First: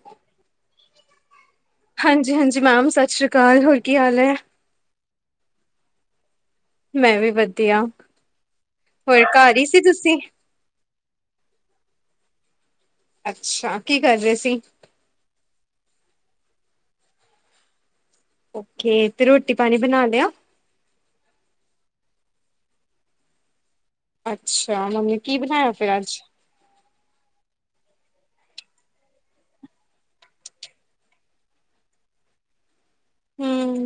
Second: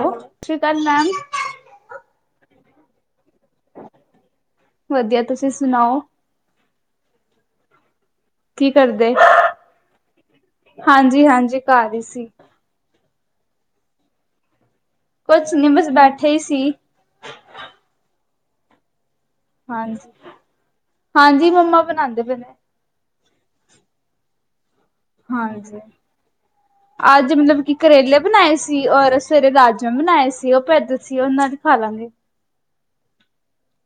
ਸਤਿ ਸ਼੍ਰੀ ਅਕਾਲ ਮੈਮ ਹਾਂਜੀ -ਹਾਂਜੀ, ਮੈਮ ਸਤਿ ਸ੍ਰੀ ਅਕਾਲ ਹੋਰ ਕੀ ਹਾਲ ਹੈ? ਵਧੀਆ, ਤੁਸੀਂ ਸੁਣਾਉ? ਮੈਂ, ਵੀ ਵਧੀਆ। ਕੀ ਕਰਦੇ, ਹੋਰ ਘਰ ਹੀ ਸੀ ਤੁਸੀਂ ਹਾਂਜੀ -ਹਾਂਜੀ, ਘਰ ਹੀ ਸੀ। ਅੱਛਾ, ਕੀ ਕਰ ਰਹੇ ਸੀ? ਕੁਛ ਨਹੀਂ, ਬਸ ਬੈਠੇ ਹੀ ਸੀ। ਓਕੇ, ਤੇ ਰੋਟੀ- ਪਾਣੀ ਬਣਾ ਹਾਂਜੀ ਲਿਆ? ਹਾਂਜੀ, ਮੰਮਾ ਬਣਾਉਂਦੇ ਪਏ ਨੇ। ਅੱਛਾ, ਮੰਮੀ ਕੀ ਬਣਾਇਆ ਹਾਂਜੀ। ਫਿਰ [unintelligible] ਅੱਜ ਮਤਲਬ, ਕਿ ਕਰੇਲੇ ਬਣਾਏ ਸੀ ਔਰ ਸਵੇਰੇ ਰਾਜਮਾਂ ਬਣਾਏ ਸੀ, ਉਹ ਪਏ ਦੇ ਸੀ, ਉਹਨਾਂ ਦੀ ਖਾ ਲਾਂਗੇ। ਹਮ।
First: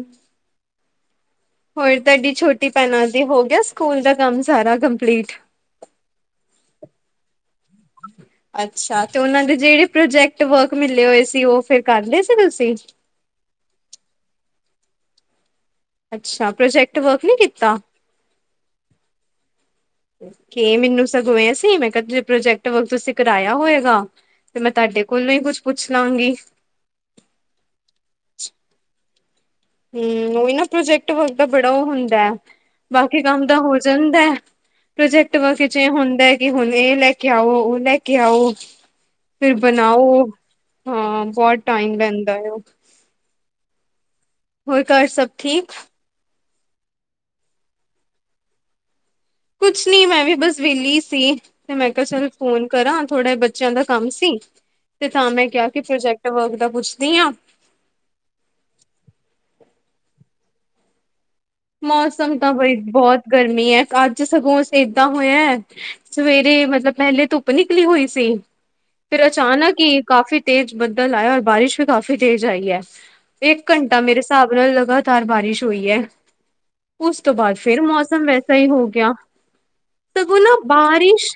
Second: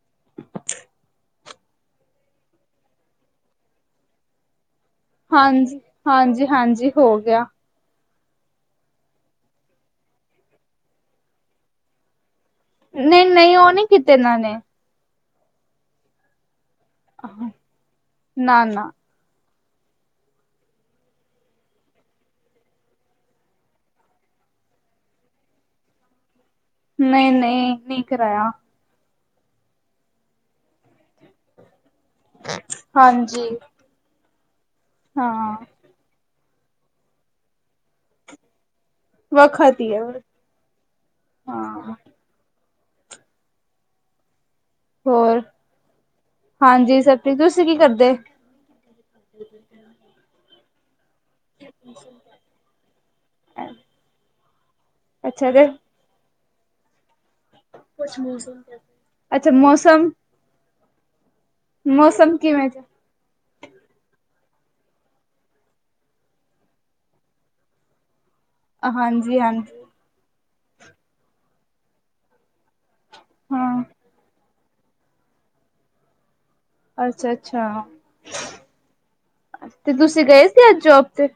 ਹੋਰ, ਤੁਹਾਡੀ ਛੋਟੀ ਭੈਣਾਂ ਦੇ ਹੋ ਗਿਆ, ਸਕੂਲ ਦਾ ਕੰਮ ਸਾਰਾ ਕੰਪਲੀਟ? ਹਾਂਜੀ -ਹਾਂਜੀ, ਹਾਂਜੀ ਹੋ ਗਿਆ। ਅੱਛਾ, ਤੇ ਉਹਨਾਂ ਦੇ ਜਿਹੜੇ ਪ੍ਰੋਜੈਕਟ ਵਰਕ ਮਿਲੇ ਹੋਏ ਸੀ, ਉਹ ਫਿਰ ਲਏ ਸੀ ਤੁਸੀਂ? ਨਹੀਂ- ਨਹੀਂ, ਉਹ ਨਹੀਂ ਕੀਤੇ ਇਹਨਾਂ ਨੇ। ਅੱਛਾ, ਪ੍ਰੋਜੈਕਟ ਵਰਕ ਨਹੀਂ ਕੀਤਾ? ਨਾ -ਨਾ। ਕਿ, ਮੈਨੂੰ ਸਗੋਂ ਏ ਸੀ, ਮੈਂ ਕਿਹਾ ਜ ਪ੍ਰੋਜੈਕਟ ਵਰਕ ਤੁਸੀਂ ਕਰਾਇਆ ਹੋਏਗਾ? ਤੇ, ਮੈਂ ਤੁਹਾਡੇ ਕੋਲੋਂ ਹੀ, ਕੁਛ ਪੁੱਛ ਲਵਾਂਗੀ। ਨਹੀਂ -ਨਹੀਂ, ਨਹੀਂ ਕਰਾਇਆ। ਹਮ, ਉਹੀ ਨਾ ਪ੍ਰੋਜੈਕਟ ਵਰਕ ਦਾ ਬੜਾ ਉਹ ਹੁੰਦਾ, ਬਾਕੀ ਕੰਮ ਹਾਂਜੀ ਤਾਂ ਹੋ ਜਾਂਦਾ, ਪ੍ਰੋਜੈਕਟ ਹਾਂ ਵਰਕ ਚ ਏ ਹੁੰਦਾ ਕਿ, ਹੁਣ ਇਹ ਲੈ ਕੇ ਆਓ, ਉਹ ਲੈ ਕੇ ਆਓ, ਫਿਰ ਵਖਤ ਹੀ ਹੈ ਬਣਾਓ। ਹਾਂ, ਬਹੁਤ ਟਾਈਮ ਹਾਂ ਲੈਂਦਾ ਉਹ। ਹੋਰ, ਘਰ ਸਭ ਠੀਕ? ਹਾਂਜੀ, ਸਭ ਠੀਕ, ਤੁਸੀਂ ਕੀ ਕਰਦੇ? ਕੁਛ ਨੀ, ਮੈਂ ਵੀ ਬਸ ਵਿਹਲੀ ਸੀ। ਤੇ ਮੈਂ ਕਿਹਾ, ਚੱਲ ਫੋਨ ਕਰਾਂ ਥੋੜਾ ਬੱਚਿਆਂ ਦਾ ਕੰਮ ਸੀ, ਤੇ ਤਾਂ ਮੈਂ ਅੱਛਾ ਤੇ ਕਿਹਾ ਕਿ ਪ੍ਰੋਜੈਕਟ ਵਰਕ ਦਾ ਪੁੱਛਦੀ ਹਾਂ। ਅੱਛਾ, ਮੌਸਮ। ਮੌਸਮ ਤਾਂ ਬਈ ਬਹੁਤ ਗਰਮੀ ਹੈ, ਅੱਜ ਸਗੋਂ ਏਦਾਂ ਹੋਇਆ। ਸਵੇਰੇ ਮਤਲਬ, ਪਹਿਲੇ ਧੁੱਪ ਨਿਕਲੀ ਹੋਈ ਸੀ। ਫਿਰ ਹਾਂਜੀ ਅਚਾਨਕ ਹਾਂਜੀ ਹੀ, ਕਾਫ਼ੀ ਤੇਜ਼ ਬੱਦਲ ਆਇਆ, ਔਰ ਬਾਰਿਸ਼ ਵੀ ਕਾਫ਼ੀ ਤੇਜ਼ ਆਈ ਹੈ। ਇੱਕ ਹਾਂ ਘੰਟਾ, ਮੇਰੇ ਹਿਸਾਬ ਨਾਲ ਲਗਾਤਾਰ ਬਾਰਿਸ਼ ਹੋਈ ਹੈ। ਉਸ ਅੱਛਾ ਤੋਂ ਬਾਅਦ, ਫੇਰ ਅੱਛਾ ਮੌਸਮ ਵੈਸਾ ਹੀ ਹੋ ਗਿਆ, ਤੇ ਤੁਸੀਂ ਸਗੋਂ ਗਏ ਨਾ ਸੀ ਅੱਜ ਜੋਬ ਬਾਰਿਸ਼ ਤੇ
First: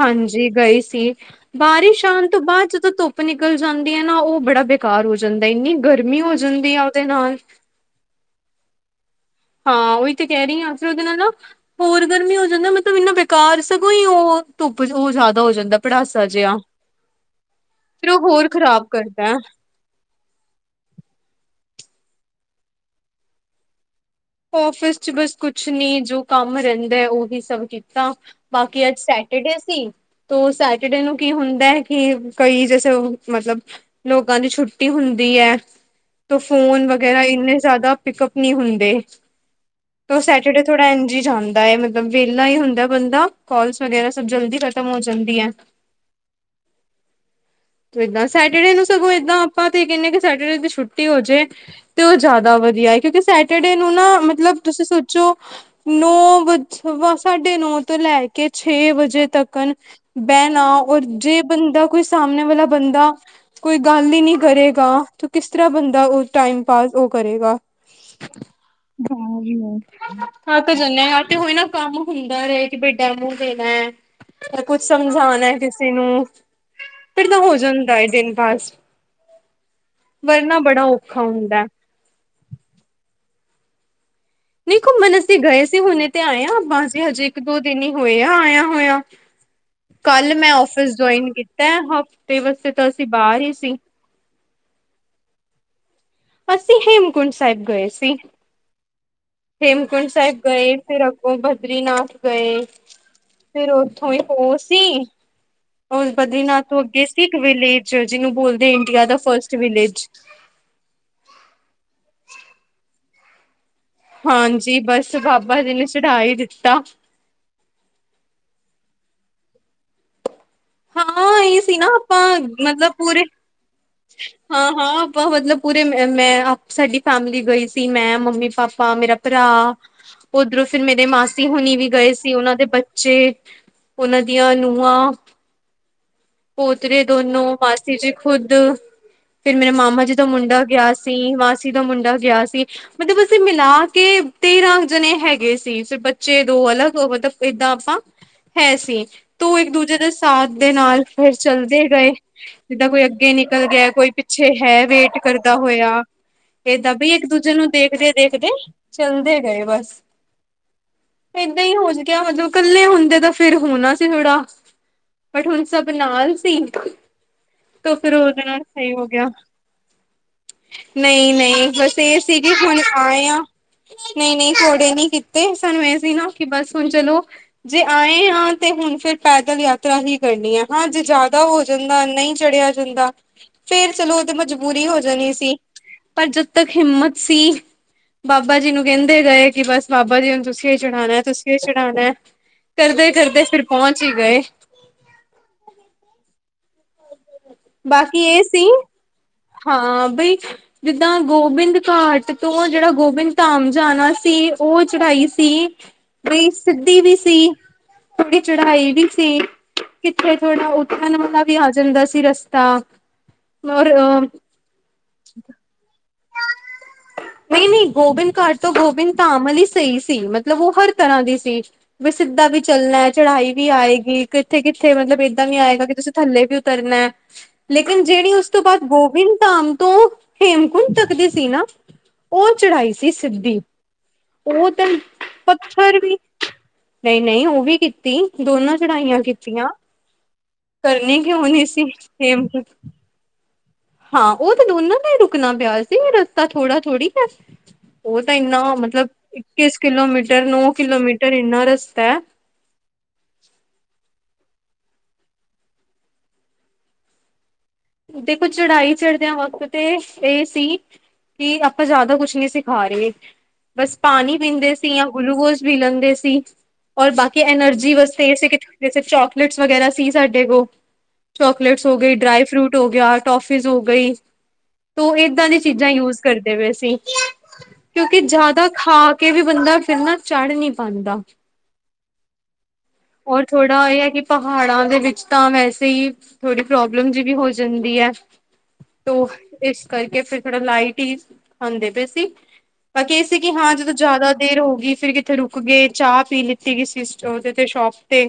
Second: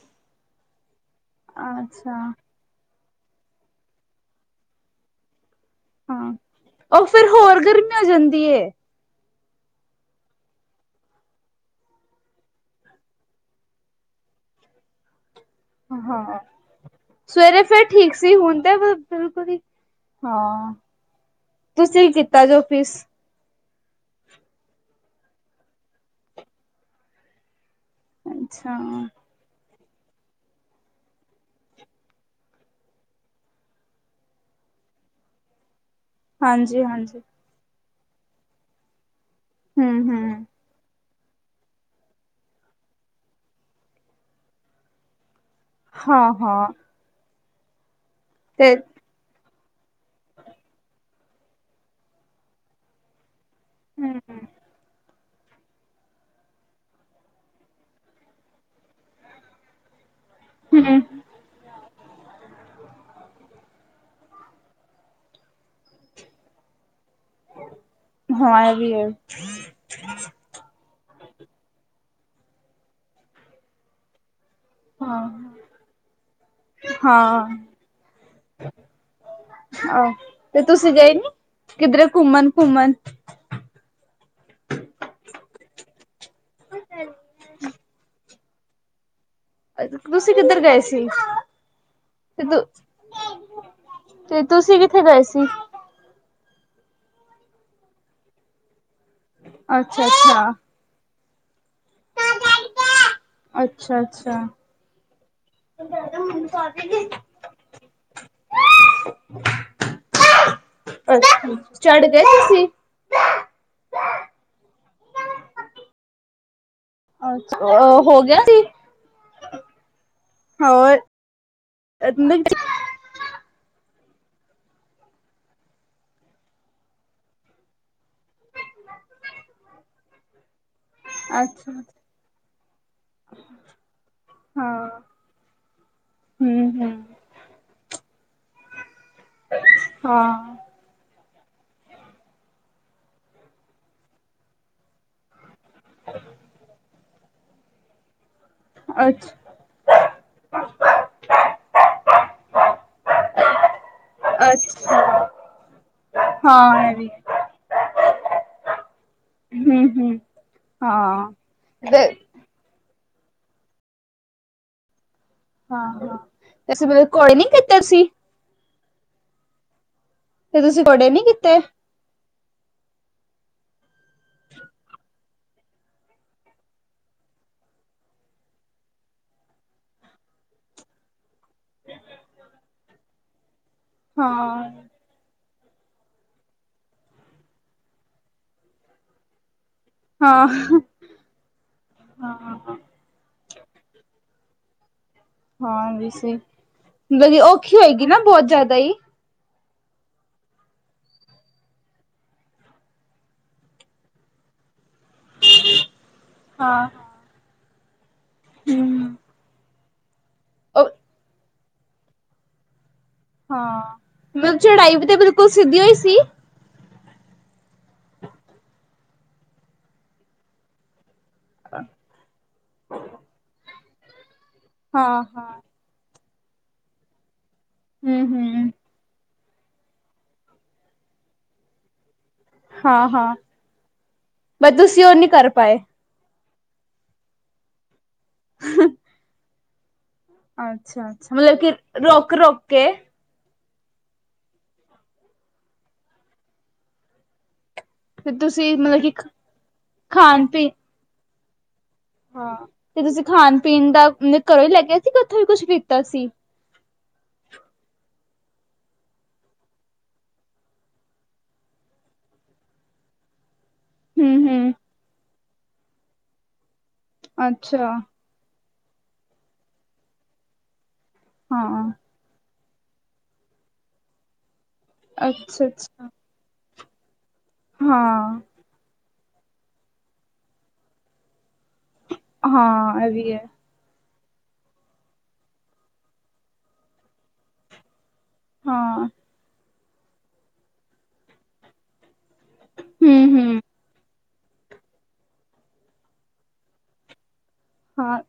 ਹਾਂਜੀ, ਗਈ ਸੀ ਬਾਰਿਸ਼ ਅੱਛਾ ਆਉਣ ਤੋਂ ਬਾਅਦ ਜਦੋਂ ਧੁੱਪ ਨਿਕਲ ਜਾਂਦੀ, ਆ ਨਾ ਉਹ ਬੜਾ ਬੇਕਾਰ ਹੋ ਜਾਂਦਾ ਇੰਨੀ ਗਰਮੀ ਹਾਂ, ਹੋ ਜਾਂਦੀ ਆ ਉਹਦੇ ਉਹ ਫੇਰ ਨਾਲ ਹੋਰ ਗਰਮੀ ਹੋ ਜਾਂਦੀ ਏ। ਹਾਂ, ਉਹੀ ਤੇ ਕਹਿ ਰਹੀ ਆ ਫਿਰ ਉਹਦੇ ਨਾਲ ਨਾ ਹੋਰ ਗਰਮੀ ਹੋ ਜਾਂਦੀ, ਮਤਲਬ ਇੰਨਾ ਬੇਕਾਰ ਸਗੋਂ ਹੀ ਉਹ ਧੁੱਪ ਉਹ ਜਿਆਦਾ ਹੋ ਜਾਂਦਾ। ਪੜਾਸਾ ਹਾਂ, ਜਿਹਾ। ਸਵੇਰੇ ਫੇਰ ਫਿਰ ਠੀਕ ਉਹ ਸੀ, ਹੋਰ ਹੁਣ ਤੇ ਖ਼ਰਾਬ ਫੇਰ ਕਰਦਾ ਹੈ। ਬਿਲਕੁਲ ਹੀ ਹਾਂ, ਤੁਸੀਂ ਕੀਤਾ ਅੱਜ ਆਫੀਸ? ਔਫਿਸ ਚ ਬਸ ਕੁਛ ਨੀ, ਜੋ ਕੰਮ ਰਹਿੰਦਾ, ਉਹੀ ਸਭ ਕੀਤਾ, ਅੱਛਾ ਬਾਕੀ ਅੱਜ ਸੈਟ ਟਰਡੇ ਸੀ ਤੋਂ ਸੈਟਰਡੇ ਨੂੰ ਕੀ ਹੁੰਦਾ ਕਿ ਕਈ ਜੈਸੇ ਮਤਲਬ ਲੋਕਾਂ ਨੂੰ ਛੁੱਟੀ ਹੁੰਦੀ ਹੈ। ਹਾਂਜੀ ਫੋਨ ਹਾਂਜੀ ਵਗੈਰਾ ਇੰਨੇ ਜੈਦਾ ਪਿਕਅਪ ਨੀਂ ਹੁੰਦੇ। ਹੂੰ ਤੋਂ ਹੂੰ ਸੈਟਰਡੇ ਥੋੜਾ ਇੰਜ ਹੀ ਜਾਂਦਾ ਏ ਮਤਲਬ ਵੇਲਾ ਹੀ ਹੁੰਦਾ ਬੰਦਾ ਕੋਲ ਸੁਣਿਆ ਸਬ ਜਲਦੀ ਖ਼ਤਮ ਹੋ ਜਾਂਦੀ ਹੈ। ਹਾਂ, ਹਾਂ। ਤੂੰ ਇਦਾਂ ਸੈਟਰਡੇ ਤੇ ਨੂੰ ਸਗੋਂ ਇਦਾਂ ਅਪਾਂ ਤੇ ਇਹ ਕਹਿੰਦੇ ਆਂ ਕਿ ਸੈਟਰਡੇ ਦੀ ਛੁੱਟੀ ਹੋ ਜੇ ਤੇ ਓਹ ਜੈਦਾ ਵਧੀਆ ਏ ਕਿਉਂਕਿ ਸੈਟਰਡੇ ਨੂੰ ਨਾ ਹੂੰ ਮਤਲਬ ਤੁਸੀਂ ਸੋਚੋ ਨੌ ਵਜ ਵਾ ਸਾਢੇ ਨੌ ਤੋਂ ਲੈ ਕੇ ਛੇ ਵਜੇ ਤੱਕਣ ਬੈਣਾ ਔਰ ਹੂੰ ਜੇ ਬੰਦਾ ਕੋਈ ਸਾਹਮਣੇ ਵਾਲਾ ਬੰਦਾ ਕੋਈ ਗੱਲ ਹੀ ਨੀ ਕਰੇਗਾ ਤੇ ਕਿਸ ਤਰ੍ਹਾਂ ਬੰਦਾ ਓਹ ਟਾਈਮ ਪਾਸ ਓਹ ਕਰੇਗਾ। ਹਾਂ ਇਹ ਵੀ ਹੈ ਹਾਂ ਐਵੀ ਏ। ਥੱਕ ਜਾਂਣੇ ਆਂ ਤੇ ਹੋਈ ਨਾ ਕੰਮ ਹੁੰਦਾ ਰਏ ਕਿ ਬਈ ਟਾਈਮ ਦੇਣਾ। ਤੇ ਕੁੱਛ ਹਾਂ ਸਮਝਾਣਾ ਕਿਸੀ ਨੂੰ। ਫਿਰ ਤਾਂ ਹੋ ਹਾਂ ਜਾਂਦਾ ਏ ਦਿਨ ਪਾਸ। ਵਰਨਾ ਬੜਾ ਔਖਾ ਹੁੰਦਾ। ਕਿਧਰੇ ਘੁੰਮਣ-ਘੁੰਮਣ ਦੇਖੋ [unintelligible] ਅਸੀਂ ਗਏ ਸੀ ਹੁਣੇ ਤੇ ਆਏ ਆਂ ਬਾਸ ਹਜੇ ਇੱਕ ਦੋ ਦਿਨ ਹੀ ਹੋਏ ਆਇਆ ਆਇਆ। ਕੱਲ ਤੁਸੀਂ ਮੈਂ ਕਿੱਧਰ ਗਏ ਔਫਿਸ ਸੀ ਜੌਇਨ ਤੇ ਕੀਤੈ ਹਫ਼ਤੇ ਤੁ ਵਸਤੇ ਤਾਂ ਅਸੀਂ ਬਾਰ ਹੀ ਸੀ। ਤੇ ਤੁਸੀਂ ਕਿੱਥੇ ਗਏ ਸੀ? ਅਸੀਂ ਹੇਮਕੁੰਟ ਸਾਹਿਬ ਗਏ ਸੀ ਅੱਛਾ ਹੇਮਕੁੰਟ ਸਾਹਿਬ ਅੱਛਾ ਗਏ। ਫਿਰ ਆਪਾਂ ਬਦਰੀਨਾਥ ਗਏ ਫਿਰ ਅੱਛਾ ਓਥੋਂ ਹੀ ਹੋ ਸੀ। ਬਦਰੀਨਾਥ ਤੋਂ ਅੱਗੇ ਸਿੱਖ ਵਿਲੇਜ ਜਿਨੂੰ ਬੋਲਦੇ ਇੰਡੀਆ ਦਾ ਫਸਟ ਵਿਲੇਜ। ਅੱਛਾ ਚੜਦੇ ਸੀ? ਹਾਂਜੀ, ਬਸ ਬਾਬਾ ਜੀ ਨੇ ਚੜਾ ਈ ਦਿੱਤਾ। ਅੱਛਾ ਹੋ ਗਿਆ ਸੀ? ਹੋਰ ਹਾਂ, ਇਹ ਸੀ ਨਾ ਆਪਾਂ ਅੱਛਾ ਮਤਲਬ ਪੂਰੇ ਹਾਂ ਹਾਂ ਆਪਾਂ ਮਤਲਬ ਪੂਰੇ ਮੈਂ ਅਪ ਸਾਡੀ ਫੈਮਿਲੀ ਗਈ ਸੀ ਮੈਂ ਮੰਮੀ- ਪਾਪਾ ਪਾ ਮੇਰਾ ਭਰਾ ਓਧਰੋਂ ਫਿਰ ਮੇਰੇ ਮਾਸੀ ਹੁਣੀ ਵੀ ਗਏ ਸੀ ਔਨਾਂ ਦੇ ਬੱਚੇ। ਔਨਾਂ ਦੀਆਂ ਹਾਂ ਨੂਹਾਂ ਹਮ ਪੋਤਰੇ ਹਮ ਦੋਨੋ ਮਾਸੀ ਜੀ ਖੁਦ ਫਿਰ ਮੇਰੇ ਮਾਮਾ ਜੀ ਦਾ ਹਾਂ ਮੁੰਡਾ ਗਿਆ ਸੀ। ਸੀ ਮਾਸੀ ਦਾ ਮੁੰਡਾ ਗਿਆ ਸੀ ਮਤਲਬ ਅਸੀਂ ਮਿਲਾ ਕੇ ਤੇਰਾਂ ਜਣੇ ਹੈਗੇ ਸੀ ਸੀ ਫਿਰ ਬੱਚੇ ਦੋ ਅਲੱਗ ਮਤਲਬ ਏਦਾਂ ਆਪਾਂ ਹੈ ਸੀ, ਤੇ ਅੱਛਾ ਉਹ ਇੱਕ ਦੂਜੇ ਦੇ ਸਾਥ ਦੇ ਨਾਲ ਫਿਰ ਚਲਦੇ ਰਹੇ। ਜਿੱਦਾਂ ਕੋਈ ਅੱਗੇ ਨਿਕਲ ਗਿਆ ਕੋਈ ਪਿੱਛੇ ਹੈ ਵੇਟ ਅੱਛਾ ਕਰਦਾ ਹੋਇਆ। ਹਾਂ ਏਦਾ ਇਹ ਵੀ ਬਈ ਇੱਕ-ਦੂਜੇ ਨੂੰ ਦੇਖਦੇ-ਦੇਖਦੇ ਚੱਲਦੇ ਗਏ ਹਮ ਬਸ ਹਮ ਹਾਂ ਏਦਾਂ ਹੀ ਹੋਜ ਤੇ ਗਿਆ ਮਤਲਬ ਕੱਲੇ ਹੁੰਦੇ ਤਾਂ ਫਿਰ ਹੋਣਾ ਸੀ ਥੋੜਾ। ਬਟ ਹੁਣ ਹਾਂ ਸਭ ਹਾਂ ਨਾਲ ਸੀ ਤੇ ਅਸੀਂ ਮਤਲਬ ਘੋੜੇ ਨੀ ਕੀਤੇ ਤੋ ਤੁਸੀਂ ਫਿਰ ਉਹ ਉਹਦੇ ਨਾਲ ਸੇਫ ਹੋ ਗਿਆ। ਤੇ ਤੁਸੀਂ ਘੋੜੇ ਨੀ ਨਹੀਂ ਕੀਤੇ ਨਹੀਂ, ਬਸ ਤੇ ਸੀਗੀ ਹੁਣ ਆਏ ਆ। ਨਹੀਂ ਨਹੀਂ, ਘੋੜੇ ਨੀ ਕੀਤੇ ਸਾਨੂੰ ਐਹ ਸੀ ਨਾ ਕਿ ਬਸ ਹੁਣ ਚਲੋ। ਜੇ ਆਏ ਹਾਂ ਤੇ ਹੁਣ ਫਿਰ ਪੈਦਲ ਯਾ ਤਰ੍ਹਾਂ ਹੀ ਕਰਨੀ ਹੈ। ਹਾਂ, ਜੇ ਜੈਦਾ ਹੋ ਜਾਂਦਾ ਨਹੀਂ ਚੜ੍ਹਿਆ ਜਾਂਦਾ ਤ ਫਿਰ ਚਲੋ ਓਹ ਤੇ ਹਾਂ ਮਜਬੂਰੀ ਹੋ ਜਣੀ ਸੀ ਪਰ ਜਦ ਤੱਕ ਹਿੰਮਤ ਸੀ ਬਾਬਾ ਜੀ ਨੂੰ ਕੈੰਦੇ ਗਏ ਕਿ ਬਸ ਬਾਬਾ ਜੀ ਨੂੰ ਹਾਂ ਤੁਸੀਂ ਇਹ ਚੜਾਉਣਾ ਤੁਸੀਂ ਇਹ ਚੜ੍ਹਾਉਣਾ ਹਾਂ ਕਰਦੇ ਕਰਦੇ ਫਿਰ ਪਹੁੰਚ ਹੀ ਗਏ। ਹਾਂ ਵੇਸੇ ਔਖੀ ਹੋਏਗੀ ਨਾ ਬਾਕੀ ਇਹ ਬਹੁਤ ਸੀ ਜ਼ਿਆਦਾ ਹੀ ਹਾਂ ਬਈ ਜਿੱਦਾਂ ਗੋਬਿੰਦ ਘਾਟ ਤੋਂ ਜਿਹੜਾ ਗੋਬਿੰਦ ਧਾਮ ਜਾਣਾ ਸੀ ਉਹ ਚੜਾਈ ਸੀ ਬਈ ਹਾਂ ਸਿੱਧੀ ਵੀ ਸੀ ਥੋੜੀ ਚੜਾਈ ਵੀ ਹਮ ਸੀ। ਕਿੱਥੇ ਥੋੜਾ ਉਹ ਉਤਰਣ ਵਾਲਾ ਵੀ ਆ ਜਾਂਦਾ ਸੀ ਰਸਤਾ ਹਾਂ ਔਰ ਮਤਲਬ ਚੜਾਈ ਵੀ ਤੇ ਬਿਲਕੁਲ ਸਿੱਧੀ ਓਈ ਸੀ। ਨਹੀਂ, ਨਹੀਂ ਗੋਬਿੰਦ ਘਾਟ ਤੋਂ ਗੋਬਿੰਦ ਧਾਮ ਵਾਲੀ ਸਹੀ ਸੀ ਮਤਲਬ ਉਹ ਹਰ ਤਰ੍ਹਾਂ ਦੀ ਵੀ ਸਿੱਧਾ ਵੀ ਚੱਲਣਾ ਹੈ ਚੜ੍ਹਾਈ ਵੀ ਆਏਗੀ ਕਿੱਥੇ, ਕਿੱਥੇ ਹਾਂ ਮਤਲਬ ਏਦਾਂ ਹਾਂ ਵੀ ਆਏਗਾ ਕਿ ਤੁਸੀਂ ਥੱਲੇ ਵੀ ਉਤਰਨਾ ਹੈ ਲੇਕਿਨ ਜਿਹੜੀ ਹਮ ਉਸ ਤੋਂ ਹਮ ਬਾਅਦ ਗੋਬਿੰਦ ਧਾਮ ਤੋਂ ਹੇਮ [unintelligible] ਤੱਕਦੀ ਸੀ ਨਾ ਉਹ ਚੜਾਈ ਹਾਂ ਸੀ ਹਾਂ ਸਿੱਧੀ ਉਹ ਬਸ ਤੇ ਤੁਸੀਂ ਉਹ ਨਹੀਂ ਕਰ ਪਾਏ ਪੱਥਰ ਵੀ ਨਹੀਂ, ਨਹੀਂ ਉਹ ਵੀ ਕੀਤੀ ਦੋਨਾਂ ਚੜ੍ਹਾਈਆਂ ਕੀਤੀਆਂ। ਅੱਛਾ ਕਰਨੀ ਅੱਛਾ ਕਿਔ ਮਤਲਬ ਨਹੀਂ ਕਿ ਸੀ ਰੁਕ ਹੇਮ ਰੁਕ ਕੇ ਹਾਂ ਉਹ ਤੇ ਦੋਨਾਂ ਦਾ ਹੀ ਰੁਕਣਾ ਪਿਆ ਸੀ ਰਸਤਾ ਥੋੜਾ ਥੋੜ੍ਹੀ ਹੈ। ਉਹ ਤਾਂ ਤੇ ਇੰਨਾ ਤੁਸੀਂ ਮਤਲਬ ਕਿ ਇੱਕੀਸ ਕਿਲੋਮੀਟਰ ਖਾਣ ਪੀਣ ਨੌ ਕਿਲੋਮੀਟਰ ਇੰਨਾ ਰਸਤਾ ਹੈ। ਹਾਂ ਤੇ ਤੁਸੀਂ ਖਾਣ ਪੀਣ ਦਾ ਘਰੋਂ ਹੀ ਲੈ ਗਿਆ ਸੀ ਉੱਥੋਂ ਵੀ ਕੁਛ ਲੀਤਾ ਸੀ। ਦੇਖੋ ਚੜਾਈ ਚੜ੍ਹਦਿਆਂ ਵਕਤ ਤੇ ਇਹ ਸੀ। ਕਿ ਆਪਾਂ ਜ਼ਿਆਦਾ ਕੁਛ ਨੀ ਸੀ ਖਾ ਰੇ। ਬਸ ਪਾਣੀ ਹੂੰ-ਹੂੰ, ਪੀਂਦੇ ਸੀ ਜਾਂ ਗਲੂਕੋਜ ਪੀ ਲੈਂਦੇ ਸੀ ਔਰ ਬਾਕੀ ਅੱਛਾ ਐਨਰਜੀ ਬਸ ਤੇ ਕਿਥੇ ਚੋਕਲੇਟਸ ਵਗੈਰਾ ਸੀ ਸਾਡੇ ਕੋਲ ਚੋਕਲੇਟਸ ਹਾਂ, ਹੋ ਗਈ ਡਰਾਈਵ ਫਰੂਟ ਹੋਗਿਆ ਟੋਫੀਸ ਹੋ ਗਈ ਤ ਏਦਾਂ ਦੀ ਚੀਜ਼ਾਂ ਈ ਅੱਛਾ-ਅੱਛਾ। ਯੂਜ ਕਰਦੇ ਪਏ ਸੀ। ਕਿਉਂਕਿ ਹਾਂ, ਜ਼ਿਆਦਾ ਖਾ ਕੇ ਵੀ ਬੰਦਾ ਫਿਰ ਨਾ ਚੜ੍ਹ ਨਹੀਂ ਪਾਉਂਦਾ। ਹਾਂ ਇਹ ਵੀ ਐ। ਦਾ ਇਹ ਹੈ ਕਿ ਪਹਾੜਾਂ ਦੇ ਵਿੱਚ ਤਾਂ ਵੈਸੇ ਹੀ ਥੋੜੀ ਪ੍ਰੋਬਲਮ ਵੀ ਹੋ ਜਾਂਦੀ ਹੈ। ਹਾਂ, ਤ ਇਸ ਕਰਕੇ ਫਿਰ ਥੋੜਾ ਲਾਈਟ ਹੀ ਖਾਂਦੇ ਪਏ ਸੀ। ਪਰ ਕੀ ਸੀ ਕਿ ਹੂੰ-ਹੂੰ, ਹਾਂ ਜਦੋਂ ਜ਼ਿਆਦਾ ਦੇਰ ਹੋ ਗਈ ਫਿਰ ਕਿੱਥੇ ਰੁਕ ਗਏ ਚਾਹ ਪੀ ਲ ਤੇਅਸੀ ਸਟੋਰ ਤੇ ਸ਼ੋਪ ਹਾਂ। ਤੇ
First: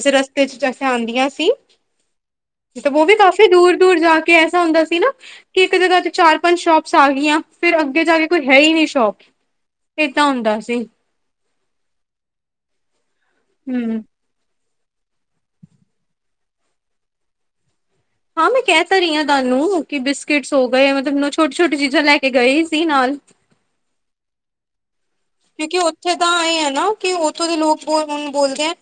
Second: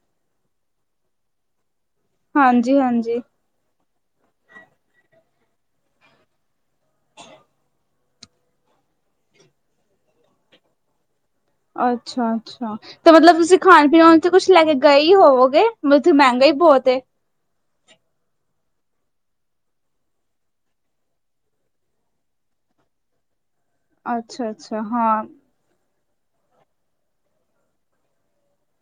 ਜੇ ਰਸਤੇ ਚ ਜੈਸੇ ਆਂਦੀਆਂ ਸੀ। ਉਹ ਵੀ ਹਾਂਜੀ-ਹਾਂਜੀ, ਕਾਫ਼ੀ ਦੂਰ, ਦੂਰ ਜਾ ਕੇ ਐਸਾ ਹੁੰਦਾ ਸੀ ਨਾ ਕਿ ਇੱਕ ਜਗ੍ਹਾ ਤੇ ਚਾਰ ਪੰਜ ਸ਼ੋਪਸ ਆ ਗਈਆਂ ਫਿਰ ਅੱਗੇ ਜਾ ਕੇ ਕੋਈ ਹੈ ਹੀ ਨਹੀਂ ਸ਼ੋਪ ਇਹ ਤਾਂ ਹੁੰਦਾ ਸੀ। ਅੱਛਾ, ਅੱਛਾ ਤੇ ਮਤਲਬ ਤੁਸੀਂ ਖਾਣ ਹੂੰ ਪੀਣ ਥ ਕੁਛ ਲੈ ਕੇ ਗਏ ਹੀ ਹੋਵੋਗੇ ਮਤਲਬ ਉੱਥੇ ਮਹਿੰਗਾ ਹੀ ਬਹੁਤ ਏ ਹਾਂ ਮੈਂ ਕਹਿ ਤ ਰਹੀ ਹਾਂ ਤੁਹਾਨੂੰ ਕਿ ਬਿਸਕਿਟਸ ਹੋ ਗਏ ਮਤਲਬ ਛੋਟੀ, ਛੋਟੀ ਚੀਜ਼ਾਂ ਲੈ ਕੇ ਗਏ ਸੀ ਨਾਲ ਅੱਛਾ, ਅੱਛਾ ਹਾਂ ਕਿਉਂਕਿ ਉੱਥੇ ਤਾਂ ਇਹ ਹੈ ਨਾ ਕਿ ਉੱਥੋਂ ਦੇ ਲੋਕ ਬ ਹੁਣ ਬੋਲਦੇ ਹੈ।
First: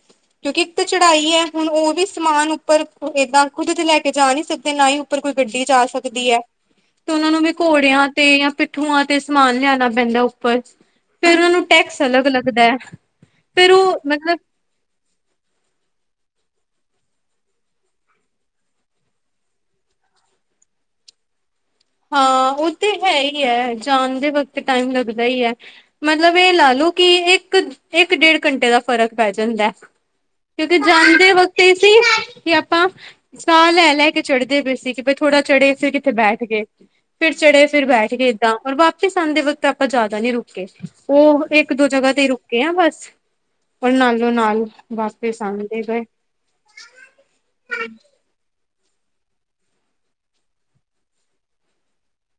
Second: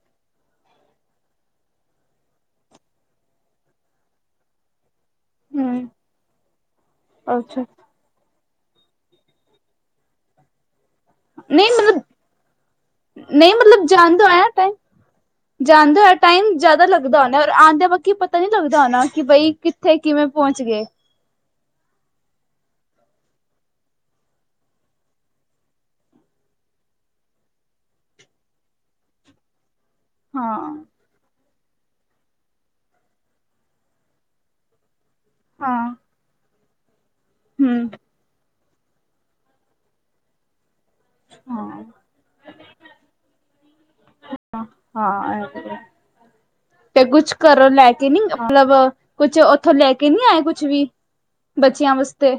ਕਿਉਂਕਿ ਇੱਕ ਤਾਂ ਚੜ੍ਹਾਈ ਹੈ ਹੁਣ ਉਹ ਵੀ ਸਮਾਨ ਉੱਪਰ ਏਦਾਂ ਖੁਦ ਤੇ ਲੈ ਕੇ ਜਾ ਨਹੀਂ ਸਕਦੇ ਨਾ ਹੀ ਉੱਪਰ ਕੋਈ ਗੱਡੀ ਜਾ ਹੂੰ, ਸਕਦੀ ਹੈ ਤੇ ਉਹਨਾ ਨੂੰ ਵੀ ਅੱਛਾ ਘੋੜਿਆਂ ਤੇ ਜਾਂ ਪਿੱਠੂਆਂ ਤੇ ਸਮਾਨ ਲਿਆਣਾ ਪੈਂਦਾ ਉੱਪਰ ਫਿਰ ਉਹਨਾਂ ਨੂੰ ਨਹੀਂ ਮਤਲਬ, ਟੈਕਸ ਅਲੱਗ ਲੱਗਦਾ ਹੈ ਨਹੀਂ ਫਿਰ ਮਤਲਬ ਉਹ ਜਾਣਦਾ ਮਤਲਬ ਆਇਆ ਟਾਈਮ ਜਾਂਦੇ ਹੋ ਟਾਈਮ ਜਿਆਦਾ ਲੱਗਦਾ ਹੋਣਾ ਔਰ ਆਉਦਿਆਂ ਬਾਕੀ ਪਤਾ ਨੀ ਲੱਗਦਾ ਹੋਣਾ ਕਿ ਬਈ ਇੱਥੇ ਕਿਵੇਂ ਪਹੁੰਚ ਗਏ। ਹਾਂ ਉਹ ਤੇ ਹੈ ਹੀ ਹੈ ਜਾਣ ਦੇ ਵਕਤ ਟਾਈਮ ਲੱਗਦਾ ਈ ਐ। ਮਤਲਬ ਇਹ ਲਾਲੋ ਕਿ ਇੱਕ, ਇੱਕ ਡੇਢ ਘੰਟੇ ਦਾ ਫ਼ਰਕ ਪੈ ਜਾਂਦਾ। ਹਾਂ, ਕਿਉਂਕਿ ਜਾਂਦੇ ਵਕਤ ਸੀ ਕਿ ਆਪਾਂ ਸਾਹ ਲੈ, ਲੈ ਕੇ ਚੜ੍ਹਦੇ ਪਏ ਸੀ ਕਿ ਬ ਥੋੜਾ ਚੜ੍ਹੇ ਫਿਰ ਹਾਂ, ਕਿੱਥੇ ਬੈਠ ਗਏ ਫਿਰ ਚੜ੍ਹੇ ਫਿਰ ਹੂੰ, ਬੈਠ ਗਏ ਇੱਦਾਂ ਪਰ ਵਾਪ ਵਾਪੀਸ ਆਦੇ ਵਕਤ ਆਪਾਂ ਜ਼ਿਆਦਾ ਨੀ ਰੁਕੇ ਉਹ ਇੱਕ ਹਾਂ। ਦੋ ਜਗ੍ਹਾ ਤੇ ਰੁਕੇ ਹ ਬਸ ਪਰ ਨਾਲੋਂ ਨਾਲ ਹਾਂ ਵਾਪਿਸ ਇਹ ਤੇ ਹੈ ਆਣਦੇ ਗਏ। ਤੇ ਕੁਛ ਘਰੋਂ ਲੈ ਕੇ ਨੀ ਮਤਲਬ ਕੁਛ ਉੱਥੋਂ ਲੈ ਕੇ ਨੀ ਆਏ ਕੁਛ ਵੀ ਬੱਚਿਆਂ ਵਾਸਤੇ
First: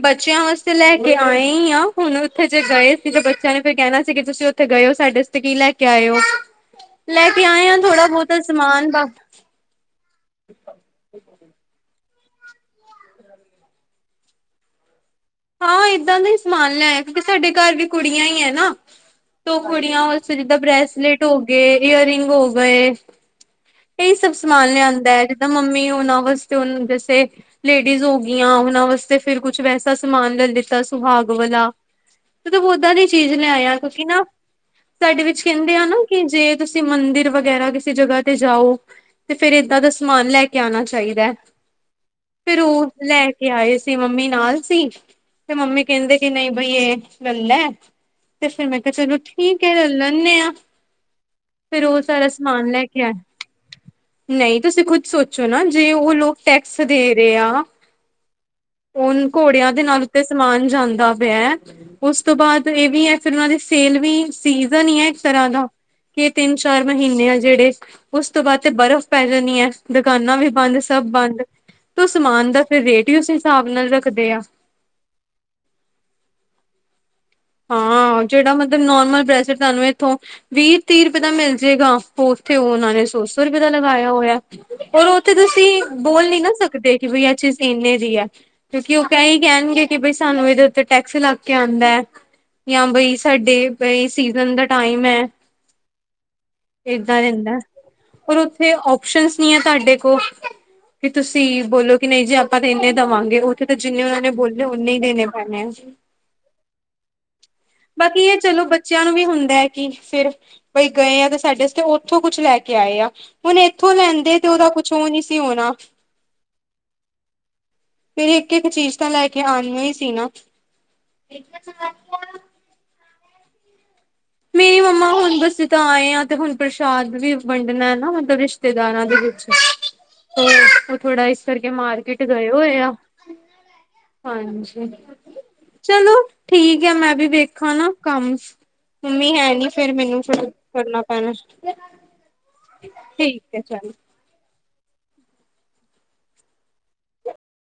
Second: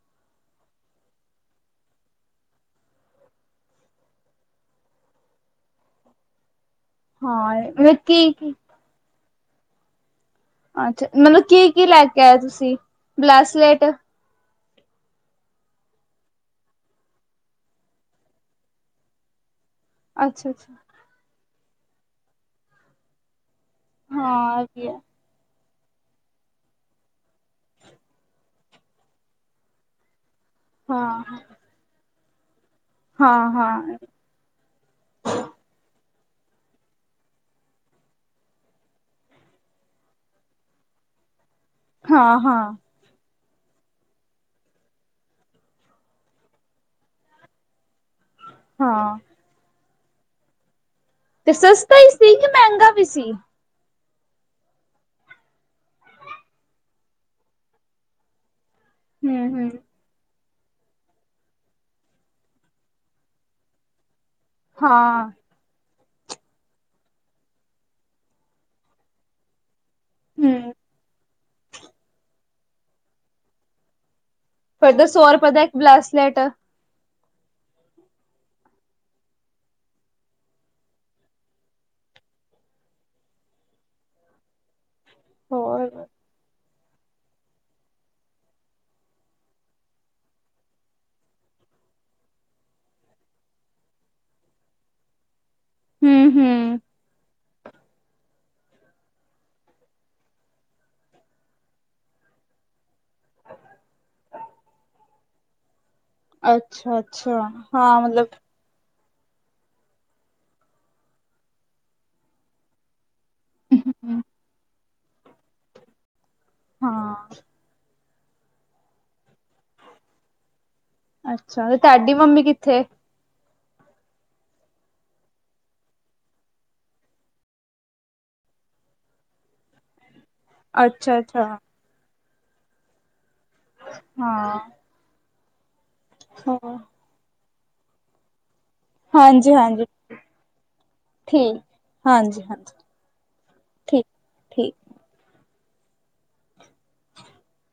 ਬੱਚਿਆਂ ਵਾਸਤੇ ਲੈ ਕੇ ਆਉਣੇ ਈ ਆ ਹੁਣ ਉੱਥੇ ਜੇ ਗਏ ਸੀ ਤੇ ਬੱਚਿਆਂ ਨੇ ਫਿਰ ਕਹਿਣਾ ਸੀ ਕਿ ਤੁਸੀਂ ਉੱਥੇ ਗਏ ਓ ਸਾਡੇ ਤੇ ਕੀ ਲੈ ਕੇ ਆਏ ਓ, ਲੈ ਕੇ ਹਾਂ ਆਏ ਇਹ ਆ ਮਤਲਬ ਕੀ ਥੋੜਾ-ਬਹੁਤਾ ਕੀ ਸਮਾਨ ਅੱਛਾ ਮਤਲਬ ਕੀ-ਕੀ ਲੈ ਕੇ ਆਏ ਤੁਸੀਂ? ਬਲੈਸਲੇਟ। ਹਾਂ ਏਦਾਂ ਦਾਈ ਸਮਾਨ ਲਿਆਏਂ ਆ ਕਿਉਂਕਿ ਸਾਡੇ ਘਰ ਵੀ ਕੁੜੀਆਂ ਈ ਐ ਨਾਂ। ਦੋ ਕੁੜੀਆਂ ਵਾਸਤੇ ਅੱਛਾ ਜਿੱਦਾਂ ਅੱਛਾ ਬ੍ਰੇਸਲੇਟ ਹੋ ਗਏ, ਈਅਰ ਰਿੰਗ ਹੋ ਗਏ ਇਹੀ ਸਭ ਹਾਂ ਇਹ ਸਮਾਨ ਵੀ ਹੈ ਲਿਆਂਦਾ ਐ। ਮੰਮੀ ਉਹਨਾਂ ਵਾਸਤੇ ਓਨ ਜੈਸੇ, ਲੇਡੀਜ਼ ਹੋ ਗਈਆਂ ਉਹਨਾਂ ਵਾਸਤੇ ਫਿਰ ਕੁਛ ਵੈਸਾ ਸਮਾਨ ਲੈ ਲਿਤਾ ਹਾਂ ਸੁਹਾਗ ਵਾਲਾ, ਮਤਲਬ ਓਦਾਂ ਦੀ ਚੀਜ਼ ਹਾਂ ਲਿਆਏ ਆਂ ਹਾਂ ਕਿਉਂਕਿ ਨਾਂ ਸਾਡੇ ਵਿੱਚ ਕਹਿੰਦੇ ਆ ਨਾਂ ਕਿ ਜੇ ਤੁਸੀਂ ਮੰਦਿਰ ਵਗੈਰਾ ਕਿਸੇ ਜਗ੍ਹਾ ਤੇ ਜਾਓ ਤੇ ਫੇਰ ਏਦਾਂ ਦਾ ਸਮਾਨ ਲੈ ਕੇ ਆਣਾ ਚਾਹੀਦੈ। ਹਾਂ ਫਿਰ ਹਾਂ ਉਹ, ਲੈ ਕੇ ਆਏ ਸੀ ਮੰਮੀ ਨਾਲ ਸੀ। ਤੇ ਮੰਮੀ ਕਹਿੰਦੇ ਕਿ ਨਹੀਂ ਬਈ ਏ, ਗੱਲ ਐ, ਤੇ ਫੇਰ ਮੈਂ ਕਿਹਾ ਚਲੋ ਹਾਂ ਠੀਕ ਠੀਕ ਐ ਲੈ ਲੈਂਨੇਂ ਆਂ, ਤੇ ਫੇਰ ਸਸਤਾ ਉਹ ਹੀ ਸਾਰਾ ਸੀ ਕਿ ਸਮਾਨ ਲੈ ਮਹਿੰਗਾ ਕੇ ਵੀ ਆਏ। ਸੀ ਨਈਂ ਤੁਸੀਂ ਖੁਦ ਸੋਚੋ ਨਾਂ ਜੇ ਉਹ ਲੋਕ ਟੈਕਸ ਦੇ ਰਹੇ ਆ। ਉਹਨ ਹੂੰ ਹੂੰ ਘੋੜਿਆਂ ਦੇ ਨਾਲ ਉਤੇ ਸਮਾਨ ਜਾਂਦਾ ਪਿਆ ਐ, ਉਸ ਤੋਂ ਬਾਅਦ ਇਹ ਵੀ ਐ ਫੇਰ ਉਹਨਾ ਦੀ ਸੇਲ ਵੀ ਸੀਜਨ ਈ ਐ ਇੱਕ ਹਾਂ ਤਰ੍ਹਾਂ ਦਾ। ਕਿ ਤਿੰਨ-ਚਾਰ ਮਹੀਨੇਂ ਆ ਜਿਹੜੇ, ਉਸ ਤੋਂ ਬਾਅਦ ਤੇ ਬਰਫ਼ ਪੈ ਜਾਣੀ ਐ। ਦੁਕਾਨਾਂ ਵੀ ਹੂੰ ਬੰਦ, ਸਭ ਬੰਦ, ਤੋਂ ਸਮਾਨ ਦਾ ਫੇਰ ਰੇਟ ਵੀ ਉਸ ਹਿਸਾਬ ਨਾਲ ਰੱਖਦੇ ਆ। ਫਿਰ ਤਾਂ ਸੌ ਰੁਪਏ ਦਾ ਇੱਕ ਬਲਾਸਲੇਟ। ਹਾਂ, ਜਿਹੜਾ ਮਤਲਬ ਨੋਰਮਲ ਬ੍ਰੈਸਲੇਟ ਤੁਹਾਨੂੰ ਇੱਥੋਂ ਵੀਹ-ਤੀਹ ਰੁਪਏ ਦਾ ਮਿਲ ਜੇਗਾ, ਉੱਥੇ ਉਹਨਾਂ ਨੇਂ ਸੌ-ਸੌ ਰੁਪਏ ਦਾ ਲਗਾਇਆ ਹੋਇਆ। ਹੋਰ ਉੱਥੇ ਤੁਸੀਂ ਹੋਰ ਬੋਲ ਨੀਂ ਨਾਂ ਸਕਦੇ, ਕਿ ਬਈ ਇਹ ਚੀਜ਼ ਇੰਨੇ ਦੀ ਐ। ਕਿਉਂਕਿ ਉਹ ਕਹਿ ਈ ਦੇਣਗੇ ਕਿ ਬਈ ਸਾਨੂੰ ਇਹਦੇ ਉੱਤੇ ਟੈਕਸ ਲੱਗ ਕੇ ਆਂਦਾ। ਜਾਂ ਬਈ ਸਾਡੇ, ਬਈ ਸੀਜਨ ਦਾ ਟਾਈਮ ਐ। ਹੂੰ ਹੂੰ ਏਦਾਂ ਦੇਂਦਾ। ਪਰ ਉੱਥੇ ਓਪਸ਼ਨਸ ਨਹੀਂ ਐ ਤੁਹਾਡੇ ਕੋ ਕਿ ਤੁਸੀਂ ਬੋਲੋ ਕਿ ਨਹੀਂ ਜੇ ਆਪਾਂ ਤਾਂ ਇੰਨੇ ਦੇਵਾਂਗੇ, ਉੱਥੇ ਤਾਂ ਜਿੰਨੇ ਉਹਨਾਂ ਨੇਂ ਬੋਲੇ ਓਨੇ ਈ ਦੇਣੇ ਪੈਣੇ ਆ। ਅੱਛਾ, ਅੱਛਾ, ਹਾਂ ਬਾਕੀ ਮਤਲਬ ਇਹ ਚਲੋ ਬੱਚਿਆਂ ਨੂੰ ਵੀ ਹੁੰਦਾ ਐ ਕਿ ਫ਼ਿਰ, ਬਈ ਗਏ ਆ ਤੇ ਸਾਡੇ ਵਾਸਤੇ ਉੱਥੋਂ ਕੁਛ ਲੈ ਕੇ ਆਏ ਆ। ਹੁਣ ਇਥੋਂ ਲੈਂਦੇ ਤੇ ਉਹਦਾ ਕੁਛ ਓ ਏ ਨਹੀਂ ਸੀ ਹੋਣਾ। ਹਾਂ। ਫੇਰ ਇੱਕ-ਇੱਕ ਚੀਜ਼ ਤਾਂ ਲੈ ਕੇ ਆਉਣੀਆ ਈ ਸੀ ਨਾਂ। ਅੱਛਾ, ਤੁਹਾਡੀ ਮੰਮੀ ਕਿੱਥੇ? ਮੇਰੀ ਮੰਮਾ ਹਾਂ, ਹੁਣ ਬਸੀ ਤਾਂ ਆਏ ਆ ਤੇ ਹੁਣ ਪ੍ਰਸ਼ਾਦ ਵੀ ਵੰਡਣਾ ਏ ਨਾਂ ਮਤਲਬ ਰਿਸ਼ਤੇਦਾਰਾਂ ਦੇ [unintelligible] ਵਿੱਚ। [unintelligible] ਤੇ ਉਹ ਅੱਛਾ ਥੋੜਾ ਇਸ ਅੱਛਾ। ਕਰਕੇ ਮਾਰਕੀਟ ਗਏ ਹੋਏ ਆ। ਹਾਂ। ਹਾਂਜੀ, ਚਲੋ, ਹਾਂ ਠੀਕ ਐ। ਮੈਂ ਵੀ ਵੇਖਾਂ ਨਾਂ, ਕੰਮ। ਮੰਮੀ ਹੈ ਹਾਂਜੀ ਨੀਂ ਹਾਂਜੀ ਫੇਰ ਮੈਨੂੰ ਫੇਰ, ਕਰਨਾ ਪੈਣਾ। ਠੀਕ ਹਾਂਜੀ ਹਾਂਜੀ ਠੀਕ ਐ ਚਲ। ਠੀਕ ਠੀਕ।